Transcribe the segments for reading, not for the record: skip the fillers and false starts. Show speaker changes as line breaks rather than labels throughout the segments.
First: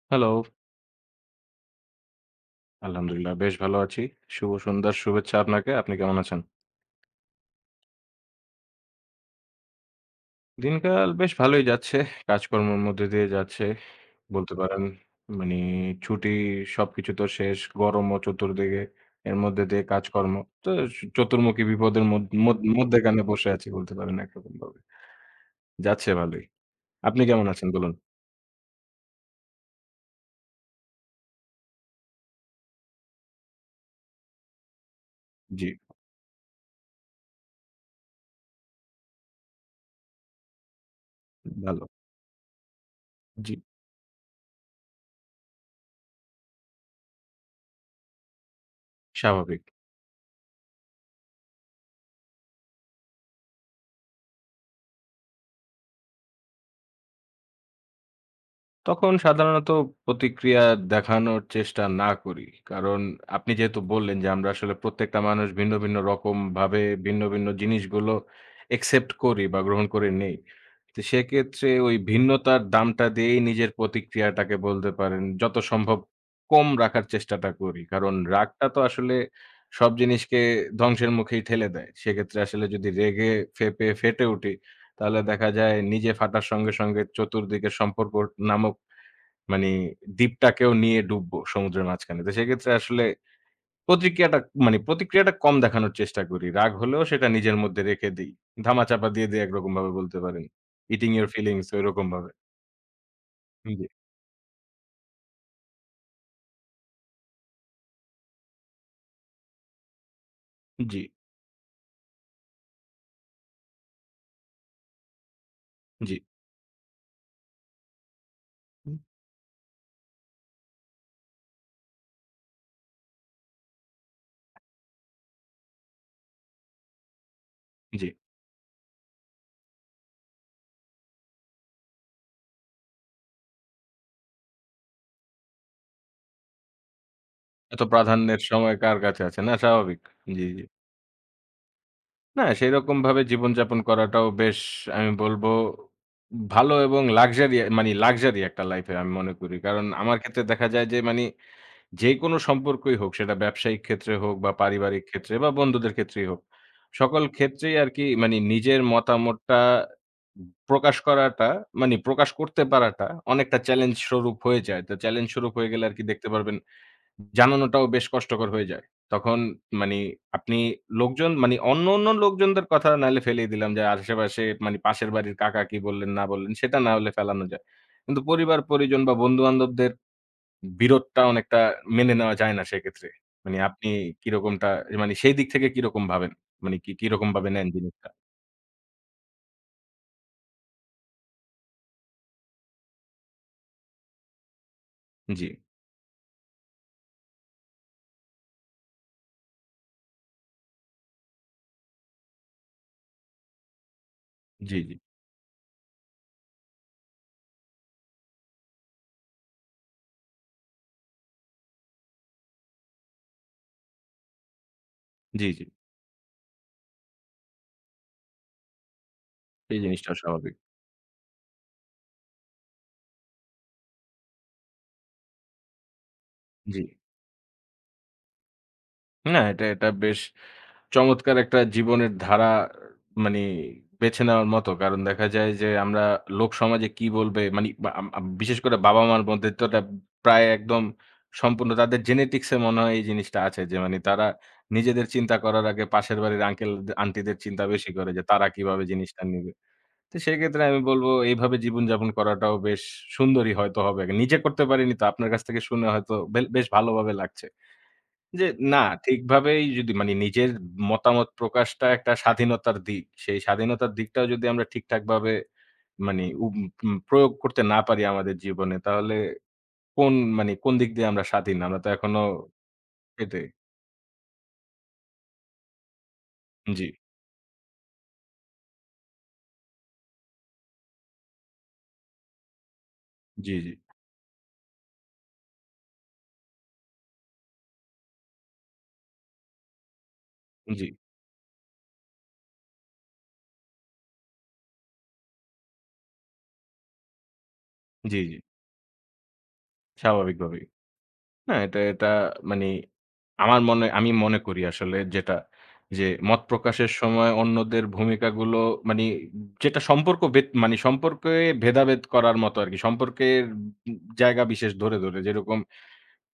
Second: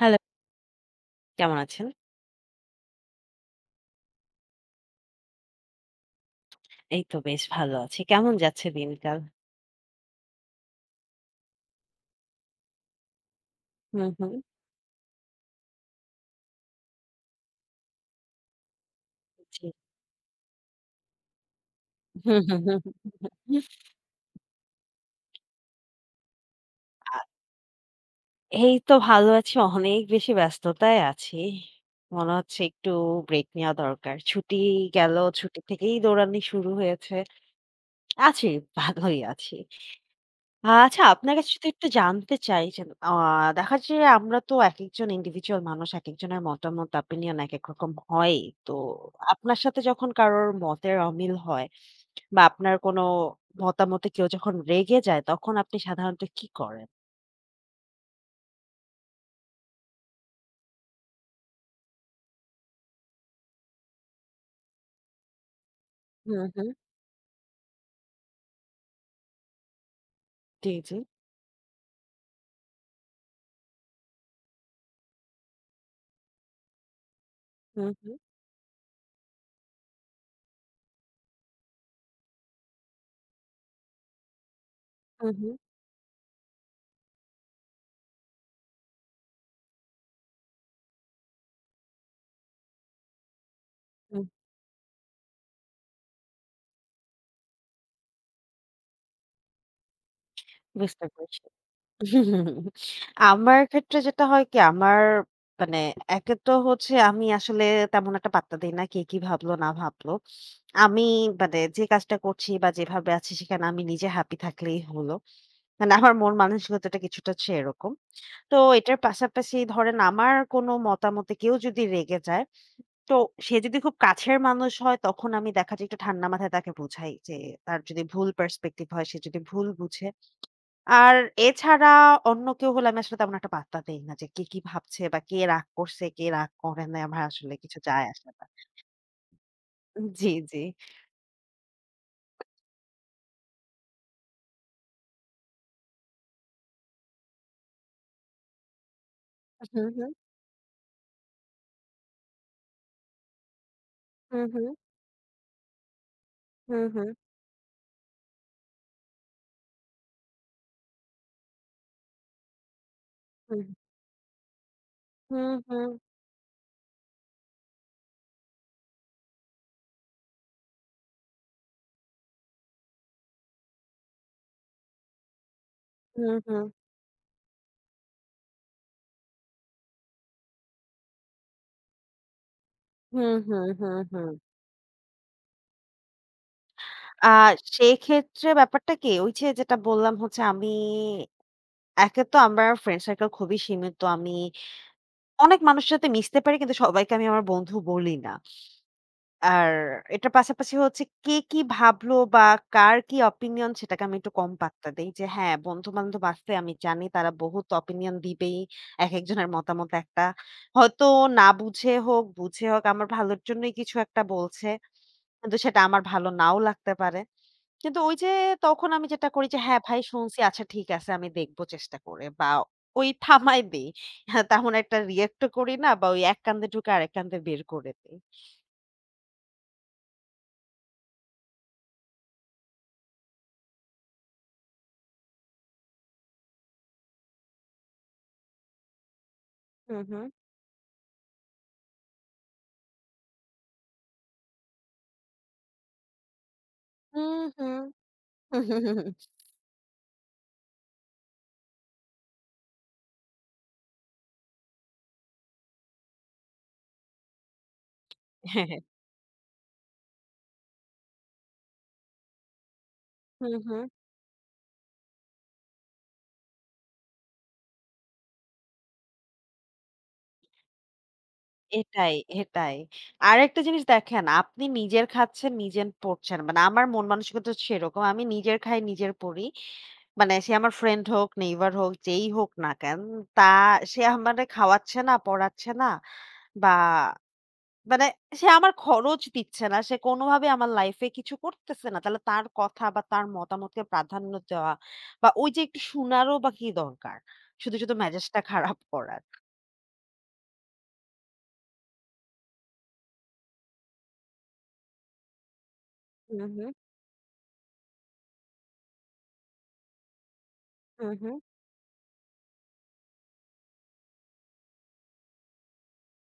Hello,
hello.
কেমন আছেন?
আলহামদুলিল্লাহ বেশ ভালো আছি। শুভ সন্ধ্যার শুভেচ্ছা আপনাকে। আপনি কেমন আছেন?
এই তো বেশ ভালো আছি। কেমন যাচ্ছে দিনকাল?
দিনকাল বেশ ভালোই যাচ্ছে। কাজকর্মের মধ্যে দিয়ে যাচ্ছে।
হুম, হুম।
বলতে পারেন মানে ছুটি সবকিছু তো শেষ। গরমও চতুর্দিকে। এর মধ্যে
জি।
দিয়ে কাজকর্ম। তো চতুর্মুখী বিপদের মদ
হুম,
মদ
হুম, হুম,
মধ্যেখানে বসে
হুম।
আছি বলতে পারেন একরকমভাবে। যাচ্ছে ভালোই।
আ
আপনি কেমন আছেন বলুন?
এই তো ভালো আছি। অনেক বেশি ব্যস্ততায় আছি। মনে হচ্ছে একটু ব্রেক নেওয়া দরকার। ছুটি গেল, ছুটি
জি,
থেকেই দৌড়ানি শুরু হয়েছে। আছি, ভালোই আছি। আচ্ছা আপনার কাছে যদি
ভালো।
একটু জানতে চাই যে আ
জি,
দেখা যাচ্ছে যে আমরা তো একেকজন ইন্ডিভিজুয়াল মানুষ, একেকজনের মতামত, opinion একেক রকম হয়ই। তো আপনার
স্বাভাবিক।
সাথে যখন কারোর মতের অমিল হয় বা আপনার কোনো মতামতে কেউ যখন রেগে যায় তখন আপনি সাধারণত কি করেন?
তখন সাধারণত প্রতিক্রিয়া দেখানোর চেষ্টা না করি। কারণ আপনি যেহেতু বললেন যে, আমরা আসলে প্রত্যেকটা মানুষ ভিন্ন, ভিন্ন
হুম, হুম।
রকমভাবে ভিন্ন, ভিন্ন জিনিসগুলো একসেপ্ট করি বা গ্রহণ করে নেই।
জি, জি।
তো সেক্ষেত্রে ওই ভিন্নতার দামটা দিয়েই নিজের প্রতিক্রিয়াটাকে বলতে পারেন যত সম্ভব কম রাখার চেষ্টাটা করি।
হুম,
কারণ
হুম,
রাগটা তো আসলে সব জিনিসকে ধ্বংসের মুখেই ঠেলে দেয়। সেক্ষেত্রে আসলে যদি রেগে ফেঁপে ফেটে উঠি, তাহলে
হুম,
দেখা
হুম,
যায় নিজে ফাটার সঙ্গে, সঙ্গে চতুর্দিকের সম্পর্ক নামক মানে দ্বীপটাকেও নিয়ে ডুববো সমুদ্রের মাঝখানে। তো সেক্ষেত্রে আসলে
হুম।
প্রতিক্রিয়াটা মানে প্রতিক্রিয়াটা কম দেখানোর চেষ্টা করি। রাগ হলেও সেটা নিজের মধ্যে রেখে দেই। ধামাচাপা দিয়ে দেই একরকম ভাবে বলতে পারেন।
বুঝতে
ইটিং ইউর
পেরেছি।
ফিলিংস ঐরকম ভাবে।
আমার
জি,
ক্ষেত্রে যেটা হয় কি আমার মানে একে তো হচ্ছে আমি আসলে তেমন একটা পাত্তা দেই না। কে কি ভাবলো না ভাবলো।
জি,
আমি মানে যে কাজটা করছি বা যেভাবে আছি সেখানে আমি নিজে হ্যাপি থাকলেই হলো। মানে আমার
জি,
মন মানসিকতাটা কিছুটা হচ্ছে এরকম। তো এটার পাশাপাশি ধরেন আমার কোনো মতামতে কেউ যদি রেগে যায় তো সে যদি খুব কাছের মানুষ হয় তখন আমি দেখা যায় একটু ঠান্ডা মাথায় তাকে বুঝাই যে তার যদি
জি।
ভুল পার্সপেক্টিভ হয় সে যদি ভুল বুঝে। আর এছাড়া অন্য কেউ হলে আমি আসলে তেমন একটা পাত্তা দেই না যে কে কি ভাবছে বা কে রাগ করছে, কে রাগ করে নাই আমার আসলে কিছু
এত
যায় আসে
প্রাধান্যের
না।
সময় কার কাছে আছে? না স্বাভাবিক।
জি,
জি,
জি।
জি। না সেরকমভাবে জীবনযাপন করাটাও বেশ আমি বলবো ভালো এবং লাক্সারি মানে লাক্সারি একটা লাইফ আমি মনে করি। কারণ
হুম, হুম,
আমার ক্ষেত্রে দেখা যায় যে মানি যেকোনো সম্পর্কই হোক সেটা ব্যবসায়িক ক্ষেত্রে হোক
হুম,
বা
হুম,
পারিবারিক ক্ষেত্রে বা বন্ধুদের ক্ষেত্রেই হোক।
হুম, হুম,
সকল ক্ষেত্রেই আরকি মানি নিজের মতামতটা প্রকাশ করাটা মানি প্রকাশ করতে পারাটা অনেকটা চ্যালেঞ্জ স্বরূপ হয়ে যায়। তো চ্যালেঞ্জ স্বরূপ
হুম,
হয়ে গেলে
হুম,
আরকি দেখতে পারবেন জানানোটাও বেশ কষ্টকর হয়ে যায়। তখন মানি আপনি লোকজন মানি অন্য, অন্য লোকজনদের কথা নাহলে ফেলেই দিলাম যে আশেপাশে মানি পাশের বাড়ির কাকা কি বললেন না বললেন
হুম,
সেটা না হলে ফেলানো যায়। কিন্তু পরিবার পরিজন বা বন্ধু-বান্ধবদের বিরোধটা অনেকটা মেনে নেওয়া যায় না সেক্ষেত্রে।
হুম,
মানে
হুম,
আপনি
হুম, হুম।
কিরকমটা মানে সেই দিক থেকে কিরকম ভাবেন? মানে কি
আ
কিরকমভাবে নেন জিনিসটা?
সেক্ষেত্রে ব্যাপারটা কি ওই যে যেটা বললাম হচ্ছে আমি একে তো আমার ফ্রেন্ড সার্কেল খুবই সীমিত। আমি
জি,
অনেক মানুষের সাথে মিশতে পারি কিন্তু সবাইকে আমি আমার বন্ধু বলি না। আর এটার পাশাপাশি হচ্ছে কে কি ভাবলো বা কার কি অপিনিয়ন সেটাকে আমি একটু কম
জি,
পাত্তা দেই। যে হ্যাঁ, বন্ধু-বান্ধব আছে আমি জানি তারা বহুত অপিনিয়ন দিবেই। একেকজনের মতামত একটা। হয়তো না বুঝে হোক, বুঝে হোক আমার ভালোর জন্যই কিছু একটা বলছে।
জি,
কিন্তু
জি, জি।
সেটা আমার ভালো নাও লাগতে পারে। কিন্তু ওই যে তখন আমি যেটা করি যে
এই
হ্যাঁ, ভাই
জিনিসটা
শুনছি
স্বাভাবিক।
আচ্ছা ঠিক আছে আমি দেখব চেষ্টা করে বা ওই থামায় দেই। হ্যাঁ, তেমন একটা রিঅ্যাক্ট ও করি না বা ওই এক কান্দে
জি।
ঢুকে আরেক কান্দে বের করে দেই।
না এটা বেশ চমৎকার একটা জীবনের ধারা মানে বেছে নেওয়ার মতো। কারণ দেখা যায় যে আমরা লোক সমাজে কি বলবে মানি বা আম আম বিশেষ করে বাবা-মার মধ্যে তো এটা
হুম, হুম।
প্রায় একদম সম্পূর্ণ তাদের জেনেটিক্স এ মনে হয় এই জিনিসটা আছে যে মানে তারা নিজেদের চিন্তা করার আগে পাশের বাড়ির আঙ্কেল আন্টিদের
হুম,
চিন্তা
হুম।
বেশি করে যে তারা
হুম, হুম।
কিভাবে
হুম,
জিনিসটা
হুম।
নিবে। তো সেক্ষেত্রে আমি বলব এইভাবে জীবনযাপন করাটাও বেশ সুন্দরই হয়তো হবে। নিজে করতে পারিনি তো আপনার কাছ থেকে শুনে হয়তো বেশ ভালোভাবে লাগছে। যে
হ্যাঁ,
না,
হ্যাঁ।
ঠিকভাবেই যদি মানে নিজের মতামত প্রকাশটা একটা স্বাধীনতার দিক। সেই
হুম, হুম।
স্বাধীনতার দিকটাও যদি আমরা ঠিকঠাকভাবে মানে উম উম প্রয়োগ করতে না পারি আমাদের জীবনে, তাহলে কোন মানে কোন দিক দিয়ে আমরা স্বাধীন? আমরা তো
এটাই,
এখনো
এটাই।
এটাই
আরেকটা জিনিস দেখেন, আপনি নিজের খাচ্ছেন, নিজের পড়ছেন। মানে আমার
জি,
মন মানসিকতা হচ্ছে সেরকম। আমি নিজের খাই, নিজের পড়ি। মানে সে আমার ফ্রেন্ড হোক, নেইবার হোক, যেই হোক না কেন, তা
জি, জি,
সে আমারে খাওয়াচ্ছে না, পড়াচ্ছে না বা মানে সে আমার খরচ দিচ্ছে না। সে কোনোভাবে আমার
জি,
লাইফ এ কিছু করতেছে না। তাহলে তার কথা বা তার মতামতকে প্রাধান্য দেওয়া বা ওই যে একটু শোনারও বা কি দরকার? শুধু, শুধু
জি, জি,
মেজাজটা খারাপ করার।
স্বাভাবিকভাবেই। না, এটা এটা মানি আমার মনে আমি মনে করি আসলে যেটা যে
হু,
মত
হু,
প্রকাশের সময় অন্যদের ভূমিকাগুলো মানি যেটা সম্পর্ক ভেদ মানি
হু, হু,
সম্পর্কে ভেদাভেদ করার মতো আরকি। সম্পর্কের জায়গা বিশেষ ধরে, ধরে যেরকম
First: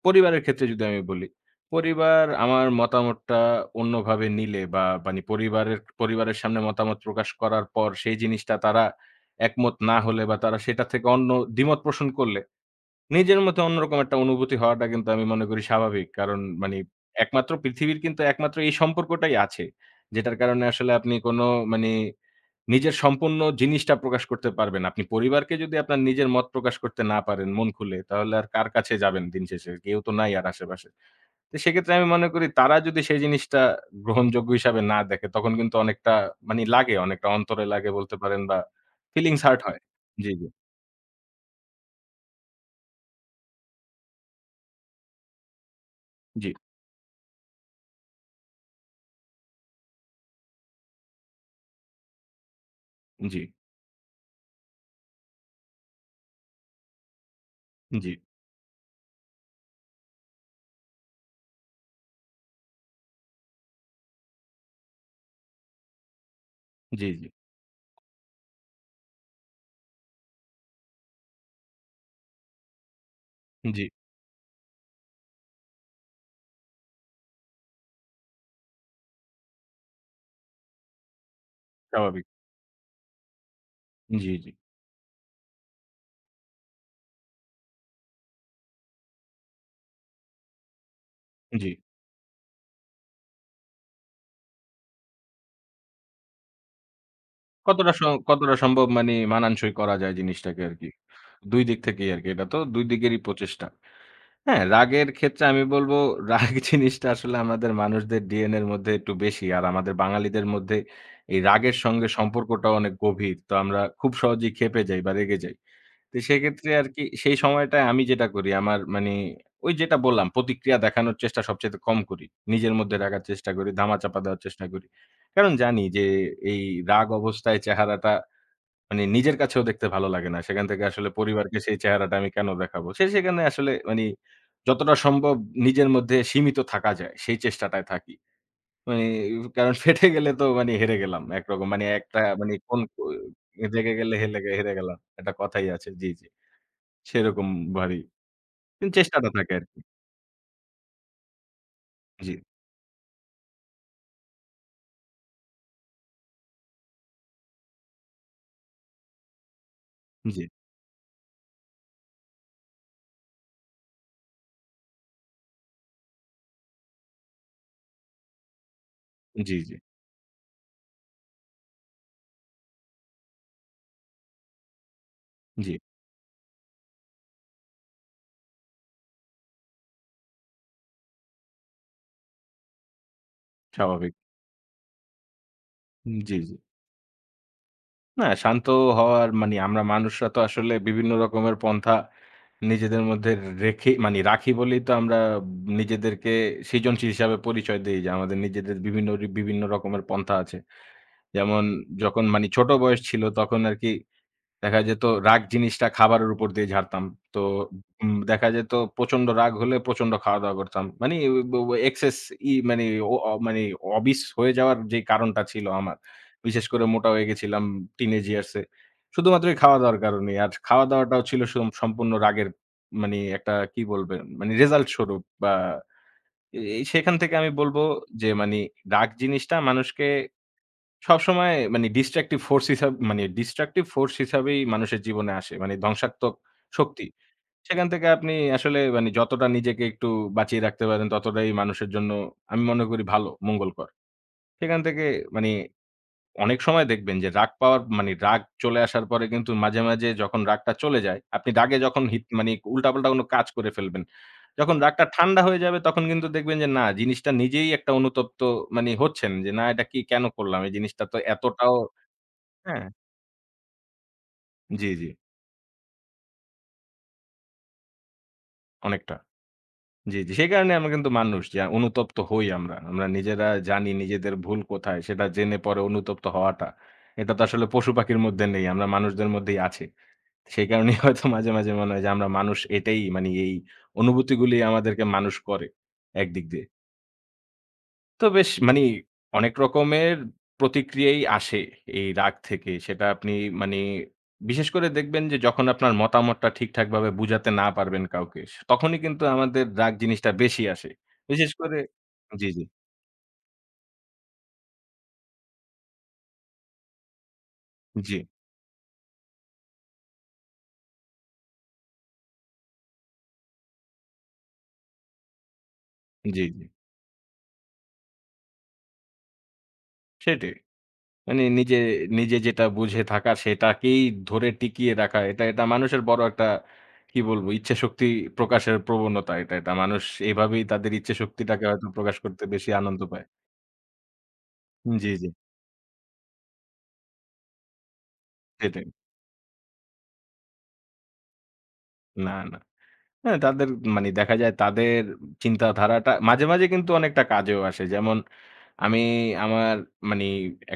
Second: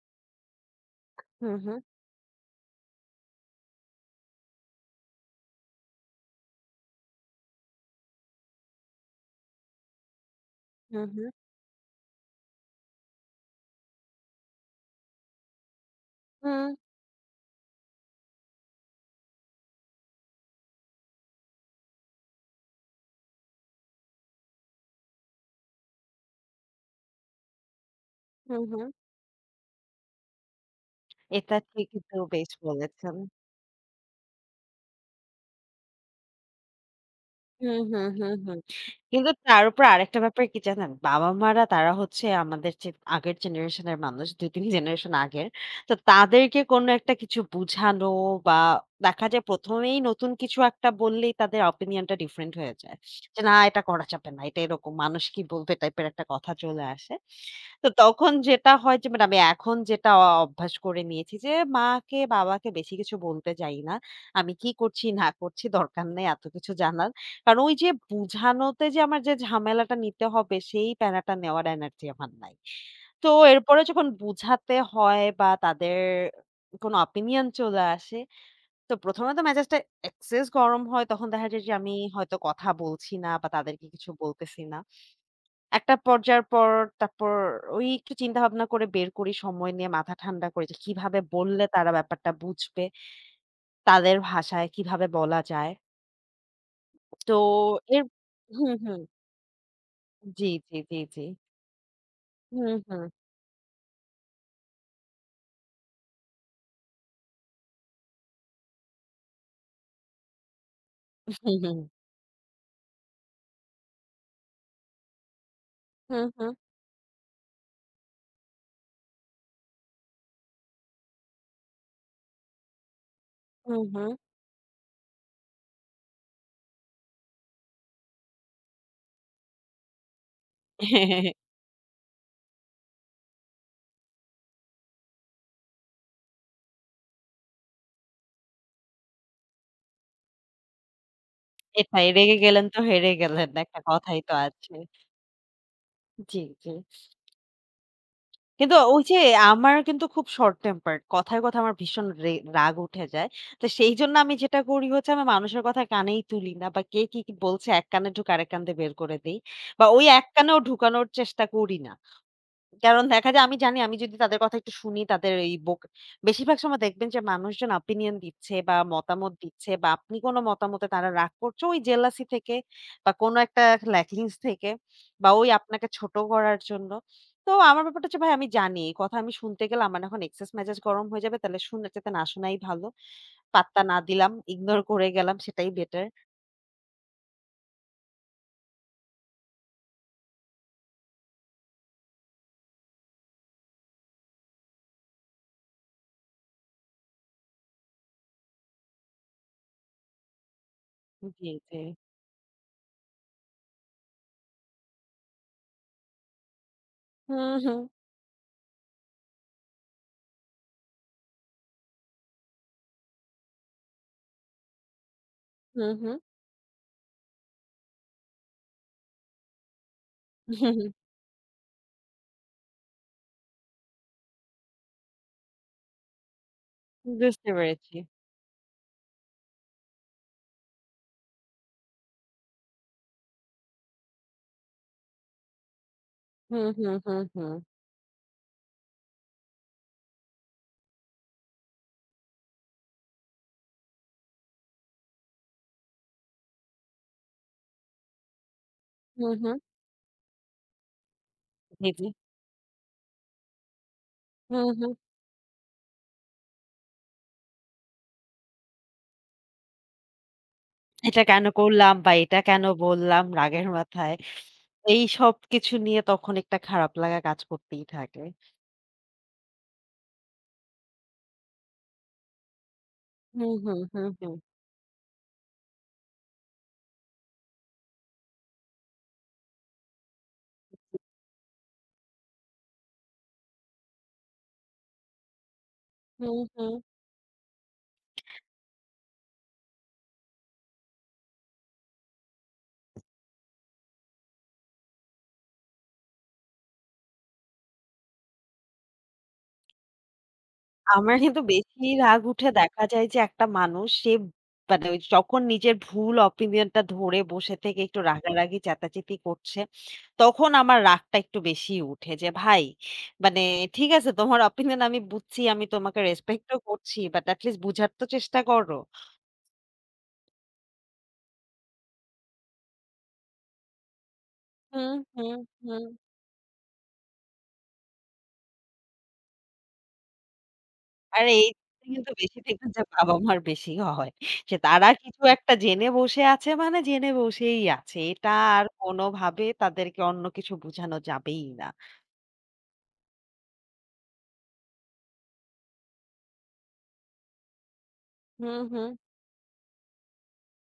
পরিবারের ক্ষেত্রে যদি আমি বলি,
হু, হু,
পরিবার আমার মতামতটা অন্যভাবে নিলে বা মানি পরিবারের পরিবারের সামনে মতামত প্রকাশ করার পর সেই জিনিসটা তারা একমত না হলে বা তারা সেটা
হু,
থেকে
হু,
অন্য দ্বিমত পোষণ করলে নিজের মধ্যে অন্যরকম একটা অনুভূতি হওয়াটা কিন্তু আমি মনে করি স্বাভাবিক। কারণ
হু,
মানে একমাত্র পৃথিবীর কিন্তু একমাত্র এই সম্পর্কটাই আছে। যেটার কারণে আসলে আপনি কোনো মানে নিজের সম্পূর্ণ জিনিসটা প্রকাশ করতে পারবেন। আপনি পরিবারকে যদি আপনার নিজের মত প্রকাশ করতে না পারেন মন খুলে, তাহলে আর
হু,
কার
হু।
কাছে যাবেন দিন শেষে? কেউ তো নাই আর আশেপাশে।
এটা
তো সেক্ষেত্রে
ঠিকই
আমি
তো
মনে করি
বেশ
তারা যদি
বলেছেন।
সেই জিনিসটা গ্রহণযোগ্য হিসাবে না দেখে, তখন কিন্তু অনেকটা মানে লাগে, অনেকটা অন্তরে
হুম,
লাগে
হুম,
বলতে
হুম,
পারেন বা
হুম। কিন্তু
ফিলিংস হার্ট
তার
হয়।
উপর আরেকটা
জি,
ব্যাপার
জি,
কি জানেন? বাবা-মারা তারা হচ্ছে আমাদের যে আগের জেনারেশন এর মানুষ, ২-৩ জেনারেশন আগের। তো
জি,
তাদেরকে কোনো একটা কিছু বুঝানো বা দেখা যায় ১ম এই নতুন কিছু একটা বললেই তাদের অপিনিয়ন টা ডিফারেন্ট হয়ে যায়।
জি,
যে না এটা করা যাবে না। এটা এরকম মানুষ কি বলবে টাইপের একটা কথা চলে আসে। তো
জি,
তখন যেটা হয় যে মানে আমি এখন যেটা অভ্যাস করে নিয়েছি যে মাকে বাবাকে বেশি কিছু বলতে যাই না। আমি কি করছি না করছি দরকার নেই এত কিছু
জি,
জানার।
জি,
কারণ ওই যে বুঝানোতে যে আমার যে ঝামেলাটা নিতে হবে সেই প্যারাটা নেওয়ার এনার্জি আমার নাই। তো এরপরে
জি।
যখন বুঝাতে হয় বা তাদের কোনো অপিনিয়ন চলে আসে, তো ১ম এ তো মেজাজটা এক্সেস গরম হয়। তখন দেখা যায় যে আমি
স্বাভাবিক।
হয়তো কথা বলছি না বা তাদেরকে কিছু
জি, জি,
বলতেছি না। একটা পর্যায়ের পর তারপর ওই একটু চিন্তাভাবনা করে বের করি সময় নিয়ে মাথা ঠান্ডা করে যে কিভাবে বললে
জি।
তারা ব্যাপারটা বুঝবে, তাদের ভাষায় কিভাবে বলা যায়। তো
কতটা স
এর
কতটা
হুম,
সম্ভব
হুম।
মানি মানানসই করা যায়
জি,
জিনিসটাকে
জি,
আরকি।
জি, জি।
২ দিক থেকেই আরকি। এটা তো
হুম,
২
হুম।
দিকেরই প্রচেষ্টা। হ্যাঁ, রাগের ক্ষেত্রে আমি বলব রাগ জিনিসটা আসলে আমাদের মানুষদের ডিএনএ এর মধ্যে একটু বেশি। আর আমাদের বাঙালিদের মধ্যে এই
হুম,
রাগের
হুম।
সঙ্গে সম্পর্কটাও অনেক গভীর। তো আমরা খুব সহজেই ক্ষেপে যাই বা রেগে যাই। তো
হুম, হুম।
সেক্ষেত্রে আরকি সেই সময়টায় আমি যেটা করি আমার মানে ওই যেটা বললাম প্রতিক্রিয়া দেখানোর চেষ্টা সবচাইতে কম করি। নিজের মধ্যে রাখার চেষ্টা করি,
হুম
ধামাচাপা দেওয়ার চেষ্টা করি। কারণ জানি যে এই রাগ অবস্থায় চেহারাটা মানে নিজের কাছেও দেখতে ভালো লাগে না। সেখান থেকে আসলে পরিবারকে সেই চেহারাটা আমি কেন দেখাবো? সে সেখানে আসলে মানে যতটা সম্ভব নিজের মধ্যে সীমিত থাকা যায় সেই চেষ্টাটায় থাকি। মানে কারণ ফেটে গেলে তো মানে হেরে গেলাম একরকম। মানে
এটাই
একটা
রেগে
মানে
গেলেন তো
কোন ক
হেরে গেলেন। একটা
রেগে গেলে
কথাই তো
হেরে
আছে।
গেলাম। একটা কথাই আছে। জি, জি।
জি, জি।
সেরকম ভারী।
কিন্তু
কিন্তু
ওই যে
চেষ্টাটা থাকে
আমার
আরকি।
কিন্তু খুব short tempered কথায়, কথায় আমার ভীষণ
জি,
রাগ উঠে যায়। তো সেইজন্য আমি যেটা করি হচ্ছে আমি মানুষের কথা কানেই তুলি না বা কে কি বলছে এক কানে ঢুকে আরেক কান দিয়ে বের করে দেই। বা ওই এক
জি,
কানেও ঢুকানোর চেষ্টা করি না। কারণ দেখা যায় আমি জানি আমি যদি তাদের কথা একটু শুনি তাদের এই বোক বেশিরভাগ সময় দেখবেন যে মানুষজন opinion দিচ্ছে বা মতামত
জি,
দিচ্ছে
জি,
বা আপনি কোনো মতামতে তারা রাগ করছে ওই জেলাসি থেকে বা কোনো একটা ল্যাকিংস থেকে বা ওই
জি।
আপনাকে ছোট করার জন্য। তো আমার ব্যাপারটা হচ্ছে ভাই আমি জানি এই কথা আমি শুনতে গেলে আমার এখন এক্সেস মেজাজ গরম হয়ে যাবে। তাহলে শুনে যাতে না শোনাই ভালো। পাত্তা না
স্বাভাবিক।
দিলাম, ইগনোর করে গেলাম সেটাই বেটার।
জি, জি। না শান্ত হওয়ার মানে আমরা মানুষরা তো আসলে বিভিন্ন রকমের পন্থা নিজেদের মধ্যে রেখে মানে রাখি বলেই তো আমরা নিজেদেরকে সৃজনশীল হিসাবে পরিচয় দেই যে আমাদের নিজেদের বিভিন্ন বিভিন্ন রকমের পন্থা আছে।
জি,
যেমন
জি।
যখন মানে ছোট বয়স ছিল তখন আরকি দেখা যেত রাগ জিনিসটা খাবারের উপর দিয়ে ঝাড়তাম। তো
হুম, হুম,
দেখা যেত প্রচন্ড রাগ হলে প্রচন্ড খাওয়া-দাওয়া করতাম। মানে ও ও এক্সেস ই মানে ও অ মানে অবিস হয়ে যাওয়ার যে কারণটা ছিল
হুম,
আমার।
হুম।
বিশেষ করে মোটা হয়ে গেছিলাম টিনেজ ইয়ার্স এ। শুধুমাত্র এই খাওয়া-দাওয়ার কারণেই। আর
হুম
খাওয়া-দাওয়াটাও ছিল সম্পূর্ণ রাগের মানে একটা কি বলবেন মানে রেজাল্ট স্বরূপ বা এ
হুম
সেখান থেকে
বুঝতে
আমি বলব
পেরেছি।
যে, মানে রাগ জিনিসটা মানুষকে সবসময় মানে ডিস্ট্রাকটিভ ফোর্স হিসাব মানে ডিস্ট্রাকটিভ ফোর্স হিসাবেই মানুষের জীবনে আসে। মানে ধ্বংসাত্মক
হুম, হুম,
শক্তি।
হুম, হুম।
সেখান থেকে আপনি আসলে মানে যতটা নিজেকে একটু বাঁচিয়ে রাখতে পারেন ততটাই মানুষের জন্য আমি মনে করি ভালো, মঙ্গলকর। সেখান থেকে মানে অনেক সময় দেখবেন যে রাগ পাওয়ার মানে রাগ চলে আসার পরে
হুম,
কিন্তু
হুম।
মাঝে, মাঝে যখন রাগটা চলে যায়, আপনি রাগে
জি,
যখন
জি।
মানে উল্টাপাল্টা কোনো কাজ করে ফেলবেন।
হুম,
যখন
হুম।
রাগটা ঠান্ডা হয়ে যাবে তখন কিন্তু দেখবেন যে না জিনিসটা নিজেই একটা অনুতপ্ত মানে হচ্ছেন যে না এটা কি কেন করলাম? এই জিনিসটা তো
এটা কেন
এতটাও
করলাম বা এটা কেন
হ্যাঁ,
বললাম রাগের মাথায়।
জি,
এই
জি,
সবকিছু নিয়ে তখন একটা খারাপ লাগা কাজ করতেই থাকে।
অনেকটা। জি, জি। সেই কারণে আমরা কিন্তু মানুষ যে অনুতপ্ত হই আমরা। আমরা নিজেরা
হুম, হুম,
জানি
হুম, হুম।
নিজেদের ভুল কোথায় সেটা জেনে পরে অনুতপ্ত হওয়াটা। এটা তো আসলে পশু-পাখির মধ্যে নেই। আমরা মানুষদের মধ্যেই আছে। সেই কারণেই হয়তো মাঝে, মাঝে মনে হয় যে আমরা মানুষ এটাই মানে এই অনুভূতিগুলি আমাদেরকে মানুষ করে
হুম,
একদিক দিয়ে।
হুম।
তো বেশ মানি অনেক রকমের প্রতিক্রিয়াই আসে এই রাগ থেকে। সেটা আপনি মানি বিশেষ করে দেখবেন যে যখন আপনার মতামতটা ঠিকঠাকভাবে বুঝাতে না পারবেন কাউকে, তখনই কিন্তু আমাদের রাগ জিনিসটা বেশি আসে।
আমার কিন্তু
বিশেষ করে
বেশি রাগ
জি,
উঠে
জি,
দেখা যায় যে একটা মানুষ সে মানে ওই যখন নিজের ভুল অপিনিয়নটা ধরে বসে থেকে একটু
জি,
রাগারাগি চেঁচাচেঁতি করছে, তখন আমার রাগটা একটু বেশিই উঠে যে ভাই মানে ঠিক আছে তোমার অপিনিয়ন আমি বুঝছি, আমি তোমাকে
জি,
রেসপেক্ট ও
জি।
করছি। বাট এটি লিস্ট বুঝার তো চেষ্টা করো।
সেটাই। মানি নিজে যেটা বুঝে থাকা সেটাকেই ধরে টিকিয়ে
হুম,
রাখা।
হুম,
এটা
হুম।
মানুষের বড় একটা কি বলবো ইচ্ছাশক্তি প্রকাশের প্রবণতা এটা। মানুষ এভাবেই তাদের
আর এই
ইচ্ছাশক্তিটাকে হয়তো
কিন্তু
প্রকাশ
বেশি
করতে
দেখবেন
বেশি
যে
আনন্দ পায়।
বাবা-মার বেশি হয়। যে তারা
জি,
কিছু
জি।
একটা জেনে বসে আছে মানে জেনে বসেই আছে। এটা আর
সেটাই।
কোনোভাবে তাদেরকে অন্য কিছু বোঝানো যাবেই না।
না, না। হ্যাঁ, তাদের মানে দেখা যায় তাদের চিন্তাধারাটা মাঝে, মাঝে কিন্তু অনেকটা কাজেও আসে। যেমন
হুম, হুম,
আমি আমার মানি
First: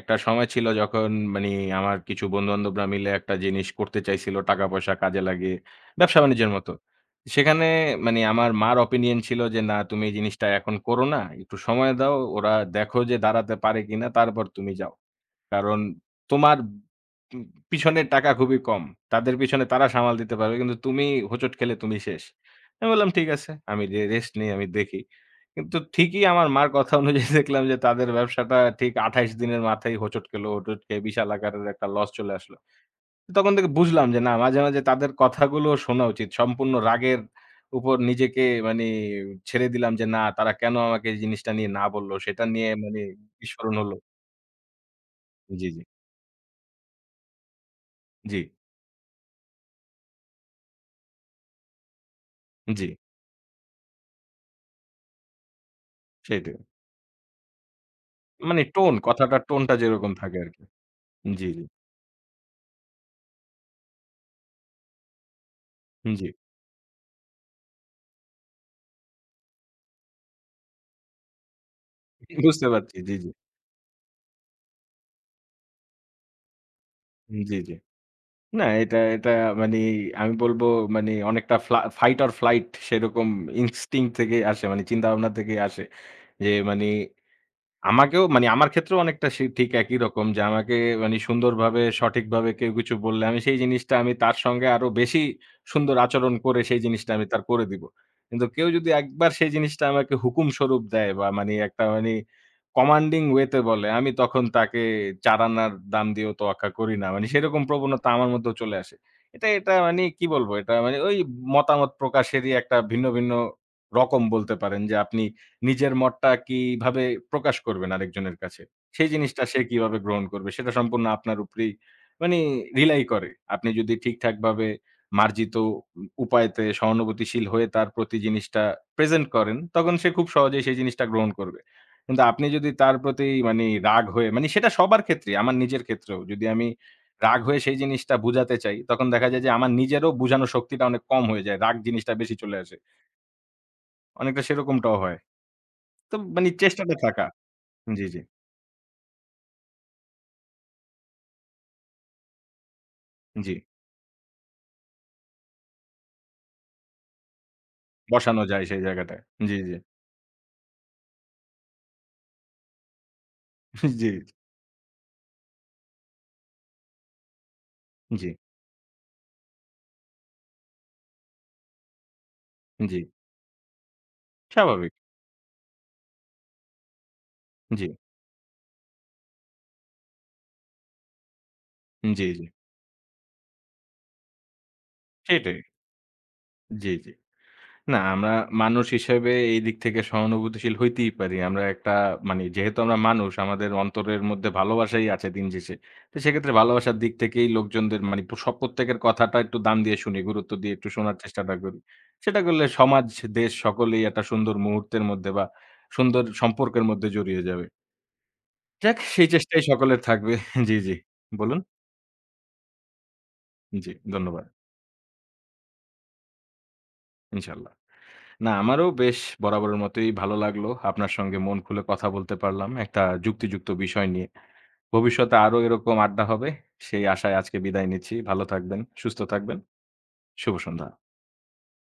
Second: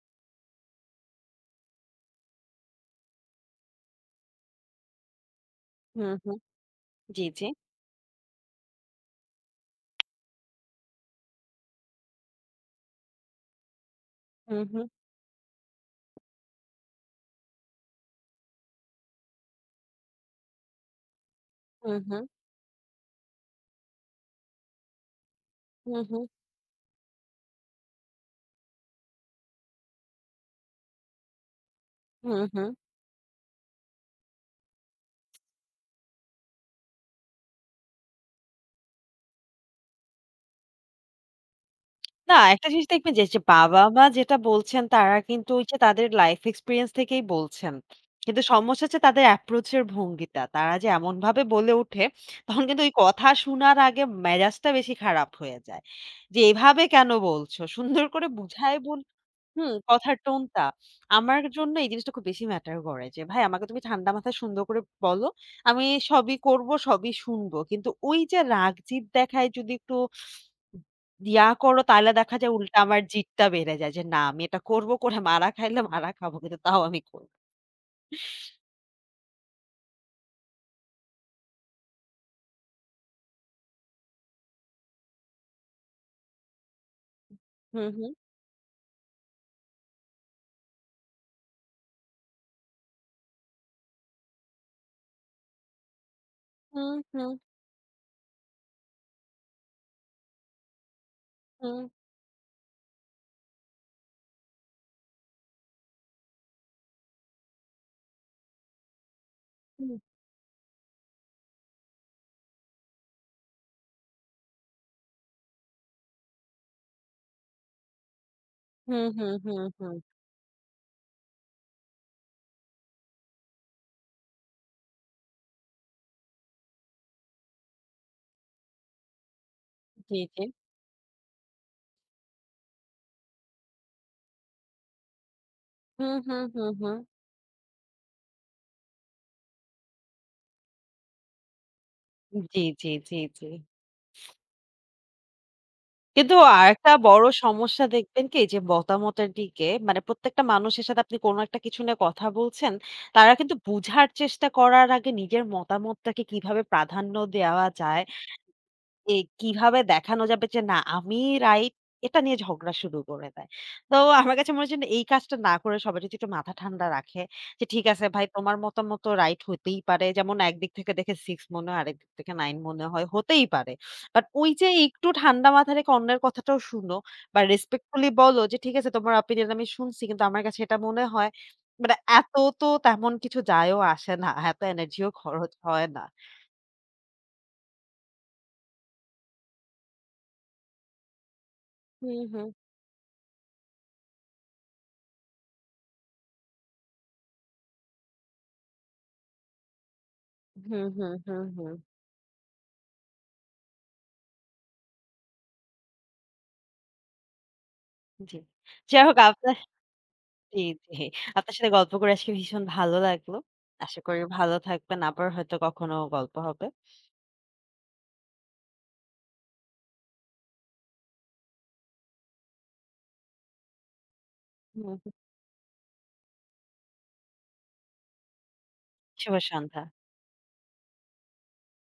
একটা সময় ছিল যখন মানি আমার কিছু বন্ধু-বান্ধবরা মিলে একটা জিনিস করতে চাইছিল টাকা-পয়সা কাজে লাগিয়ে,
হুম, হুম।
ব্যবসা-বাণিজ্যের মতো।
জি, জি।
সেখানে মানি আমার মার ওপিনিয়ন ছিল যে, "না, তুমি এই জিনিসটা এখন করো না। একটু সময় দাও। ওরা দেখো যে দাঁড়াতে পারে কিনা, তারপর
হুম,
তুমি
হুম,
যাও।" কারণ তোমার উম পিছনের টাকা খুবই কম। তাদের পিছনে তারা সামাল দিতে পারবে। কিন্তু তুমি হোঁচট খেলে তুমি
হুম,
শেষ।
হুম,
আমি বললাম, "ঠিক আছে। আমি যে রেস্ট নেই, আমি দেখি।" কিন্তু
হুম,
ঠিকই
হুম,
আমার মার কথা অনুযায়ী দেখলাম যে তাদের ব্যবসাটা ঠিক ২৮ দিনের মাথায় হোঁচট খেলো। হোঁচট খেয়ে বিশাল আকারের একটা লস চলে
হুম,
আসলো।
হুম।
তখন থেকে বুঝলাম যে না মাঝে, মাঝে তাদের কথাগুলো শোনা উচিত। সম্পূর্ণ রাগের উপর নিজেকে মানে ছেড়ে দিলাম যে না তারা কেন আমাকে এই জিনিসটা নিয়ে না বলল
না,
সেটা
একটা
নিয়ে
জিনিস
মানে
দেখবেন যে, যে
বিস্ফোরণ হলো।
বাবা-মা যেটা বলছেন তারা কিন্তু ওই
জি,
যে
জি,
তাদের লাইফ এক্সপেরিয়েন্স থেকেই বলছেন।
জি,
কিন্তু সমস্যা হচ্ছে তাদের অ্যাপ্রোচ এর ভঙ্গিটা। তারা যে এমনভাবে বলে ওঠে, তখন কিন্তু
জি।
ওই কথা শোনার আগে মেজাজটা বেশি খারাপ হয়ে যায়। যে
সেইটাই।
এভাবে কেন বলছো? সুন্দর করে
মানে
বুঝায়
টোন,
বল
কথাটার
হুম,
টোনটা যেরকম
কথার
থাকে আরকি।
টোনটা। আমার
জি, জি,
জন্য এই জিনিসটা খুব বেশি ম্যাটার করে যে, ভাই আমাকে তুমি ঠান্ডা মাথায় সুন্দর করে বলো। আমি
জি।
সবই করব, সবই শুনবো। কিন্তু ওই যে রাগ জিদ দেখায় যদি একটু ইয়া করো তাহলে দেখা যায়
বুঝতে
উল্টা
পারছি।
আমার
জি,
জিদটা বেড়ে যায় যে না আমি এটা করব করে মারা খাইলে মারা খাবো কিন্তু তাও আমি করব।
জি, জি, জি। না এটা মানে আমি বলব মানে অনেকটা fight or flight সেরকম instinct থেকেই আসে। মানে চিন্তাভাবনা থেকেই আসে। যে মানি
হুম, হুম।
আমাকেও মানে আমার ক্ষেত্রেও অনেকটা সে ঠিক একই রকম যে আমাকে মানে সুন্দরভাবে সঠিকভাবে কেউ কিছু বললে আমি সেই জিনিসটা আমি তার সঙ্গে আরো বেশি সুন্দর আচরণ করে সেই
হুম,
জিনিসটা আমি
হুম,
তার করে দিব। কিন্তু কেউ যদি একবার সেই জিনিসটা আমাকে হুকুম স্বরূপ দেয় বা মানে
হুম,
একটা মানে কমান্ডিং ওয়ে তে বলে আমি তখন তাকে ৪ আনার দাম দিয়েও তোয়াক্কা করি না। মানে সেরকম প্রবণতা আমার মধ্যেও চলে আসে। এটা
হুম।
মানে কি বলবো? এটা মানে ওই মতামত প্রকাশেরই একটা ভিন্ন, ভিন্ন রকম বলতে পারেন যে আপনি নিজের মতটা কিভাবে প্রকাশ করবেন আরেকজনের কাছে।
হুম,
সেই
হুম,
জিনিসটা সে
হুম,
কিভাবে
হুম।
গ্রহণ করবে সেটা সম্পূর্ণ আপনার উপরেই মানে রিলাই করে। আপনি যদি ঠিকঠাকভাবে মার্জিত উপায়তে সহানুভূতিশীল হয়ে তার প্রতি জিনিসটা প্রেজেন্ট করেন, তখন সে
জি,
খুব
জি।
সহজেই সেই জিনিসটা গ্রহণ করবে। কিন্তু আপনি যদি তার প্রতি মানে রাগ হয়ে মানে সেটা সবার ক্ষেত্রেই, আমার নিজের
হুম,
ক্ষেত্রেও
হুম,
যদি আমি
হুম, হুম।
রাগ হয়ে সেই জিনিসটা বুঝাতে চাই, তখন দেখা যায় যে আমার নিজেরও বুঝানোর শক্তিটা অনেক কম হয়ে যায়। রাগ জিনিসটা বেশি চলে
জি,
আসে।
জি, জি, জি।
অনেকটা সেরকমটাও হয়। তো
কিন্তু
মানে
আরেকটা
চেষ্টাটা থাকা।
বড় সমস্যা
জি, জি,
দেখবেন কি যে মতামতের দিকে মানে প্রত্যেকটা মানুষের সাথে আপনি কোনো একটা কিছু নিয়ে কথা বলছেন, তারা
জি।
কিন্তু বুঝার চেষ্টা করার আগে নিজের মতামতটাকে কিভাবে প্রাধান্য দেওয়া যায়
বসানো যায় সেই
এ
জায়গাটায়। জি, জি,
কিভাবে দেখানো যাবে যে না আমি রাইট এটা নিয়ে ঝগড়া শুরু করে দেয়। তো
জি,
আমার কাছে মনে হচ্ছে না এই কাজটা না করে সবাই যদি একটু মাথা ঠান্ডা রাখে যে ঠিক আছে ভাই
জি,
তোমার মতামত তো রাইট হতেই পারে। যেমন একদিক থেকে দেখে 6 মনে হয় আরেক দিক থেকে 9 মনে
জি।
হয় হতেই পারে। বাট ওই যে
স্বাভাবিক।
একটু ঠান্ডা মাথা রেখে অন্যের কথাটাও শুনো বা
জি,
রেসপেক্টফুলি বলো যে ঠিক আছে তোমার অপিনিয়ন আমি শুনছি কিন্তু আমার কাছে এটা মনে হয় মানে
জি,
এত
জি।
তো তেমন কিছু যায়ও আসে না। এত এনার্জিও খরচ
সেটাই।
হয় না।
জি, জি। না আমরা মানুষ হিসেবে এই দিক থেকে সহানুভূতিশীল হইতেই পারি। আমরা একটা
হুম,
মানে
হুম।
যেহেতু আমরা মানুষ আমাদের অন্তরের মধ্যে ভালোবাসাই আছে দিন শেষে। তো সেক্ষেত্রে ভালোবাসার দিক থেকেই লোকজনদের মানে সব প্রত্যেকের কথাটা একটু দাম দিয়ে শুনি, গুরুত্ব দিয়ে
হুম,
একটু
হুম,
শোনার
হুম,
চেষ্টাটা
হুম।
করি। সেটা করলে সমাজ, দেশ সকলেই একটা সুন্দর মুহূর্তের মধ্যে বা সুন্দর সম্পর্কের মধ্যে জড়িয়ে যাবে।
জি।
যাক
যাই হোক
সেই
আপনার
চেষ্টাই সকলের থাকবে।
জি,
জি, জি।
জি। আপনার
বলুন?
সাথে গল্প করে আজকে ভীষণ ভালো লাগলো।
জি,
আশা করি
ধন্যবাদ।
ভালো থাকবেন। আবার হয়তো কখনো গল্প হবে।
ইনশাআল্লাহ। না আমারও বেশ বরাবরের মতোই ভালো লাগলো। আপনার সঙ্গে মন খুলে কথা বলতে পারলাম একটা যুক্তিযুক্ত বিষয় নিয়ে।
হুম, হুম।
ভবিষ্যতে আরো এরকম আড্ডা হবে। সেই আশায় আজকে বিদায় নিচ্ছি। ভালো থাকবেন, সুস্থ
শুভ
থাকবেন।
সন্ধ্যা।
শুভ সন্ধ্যা।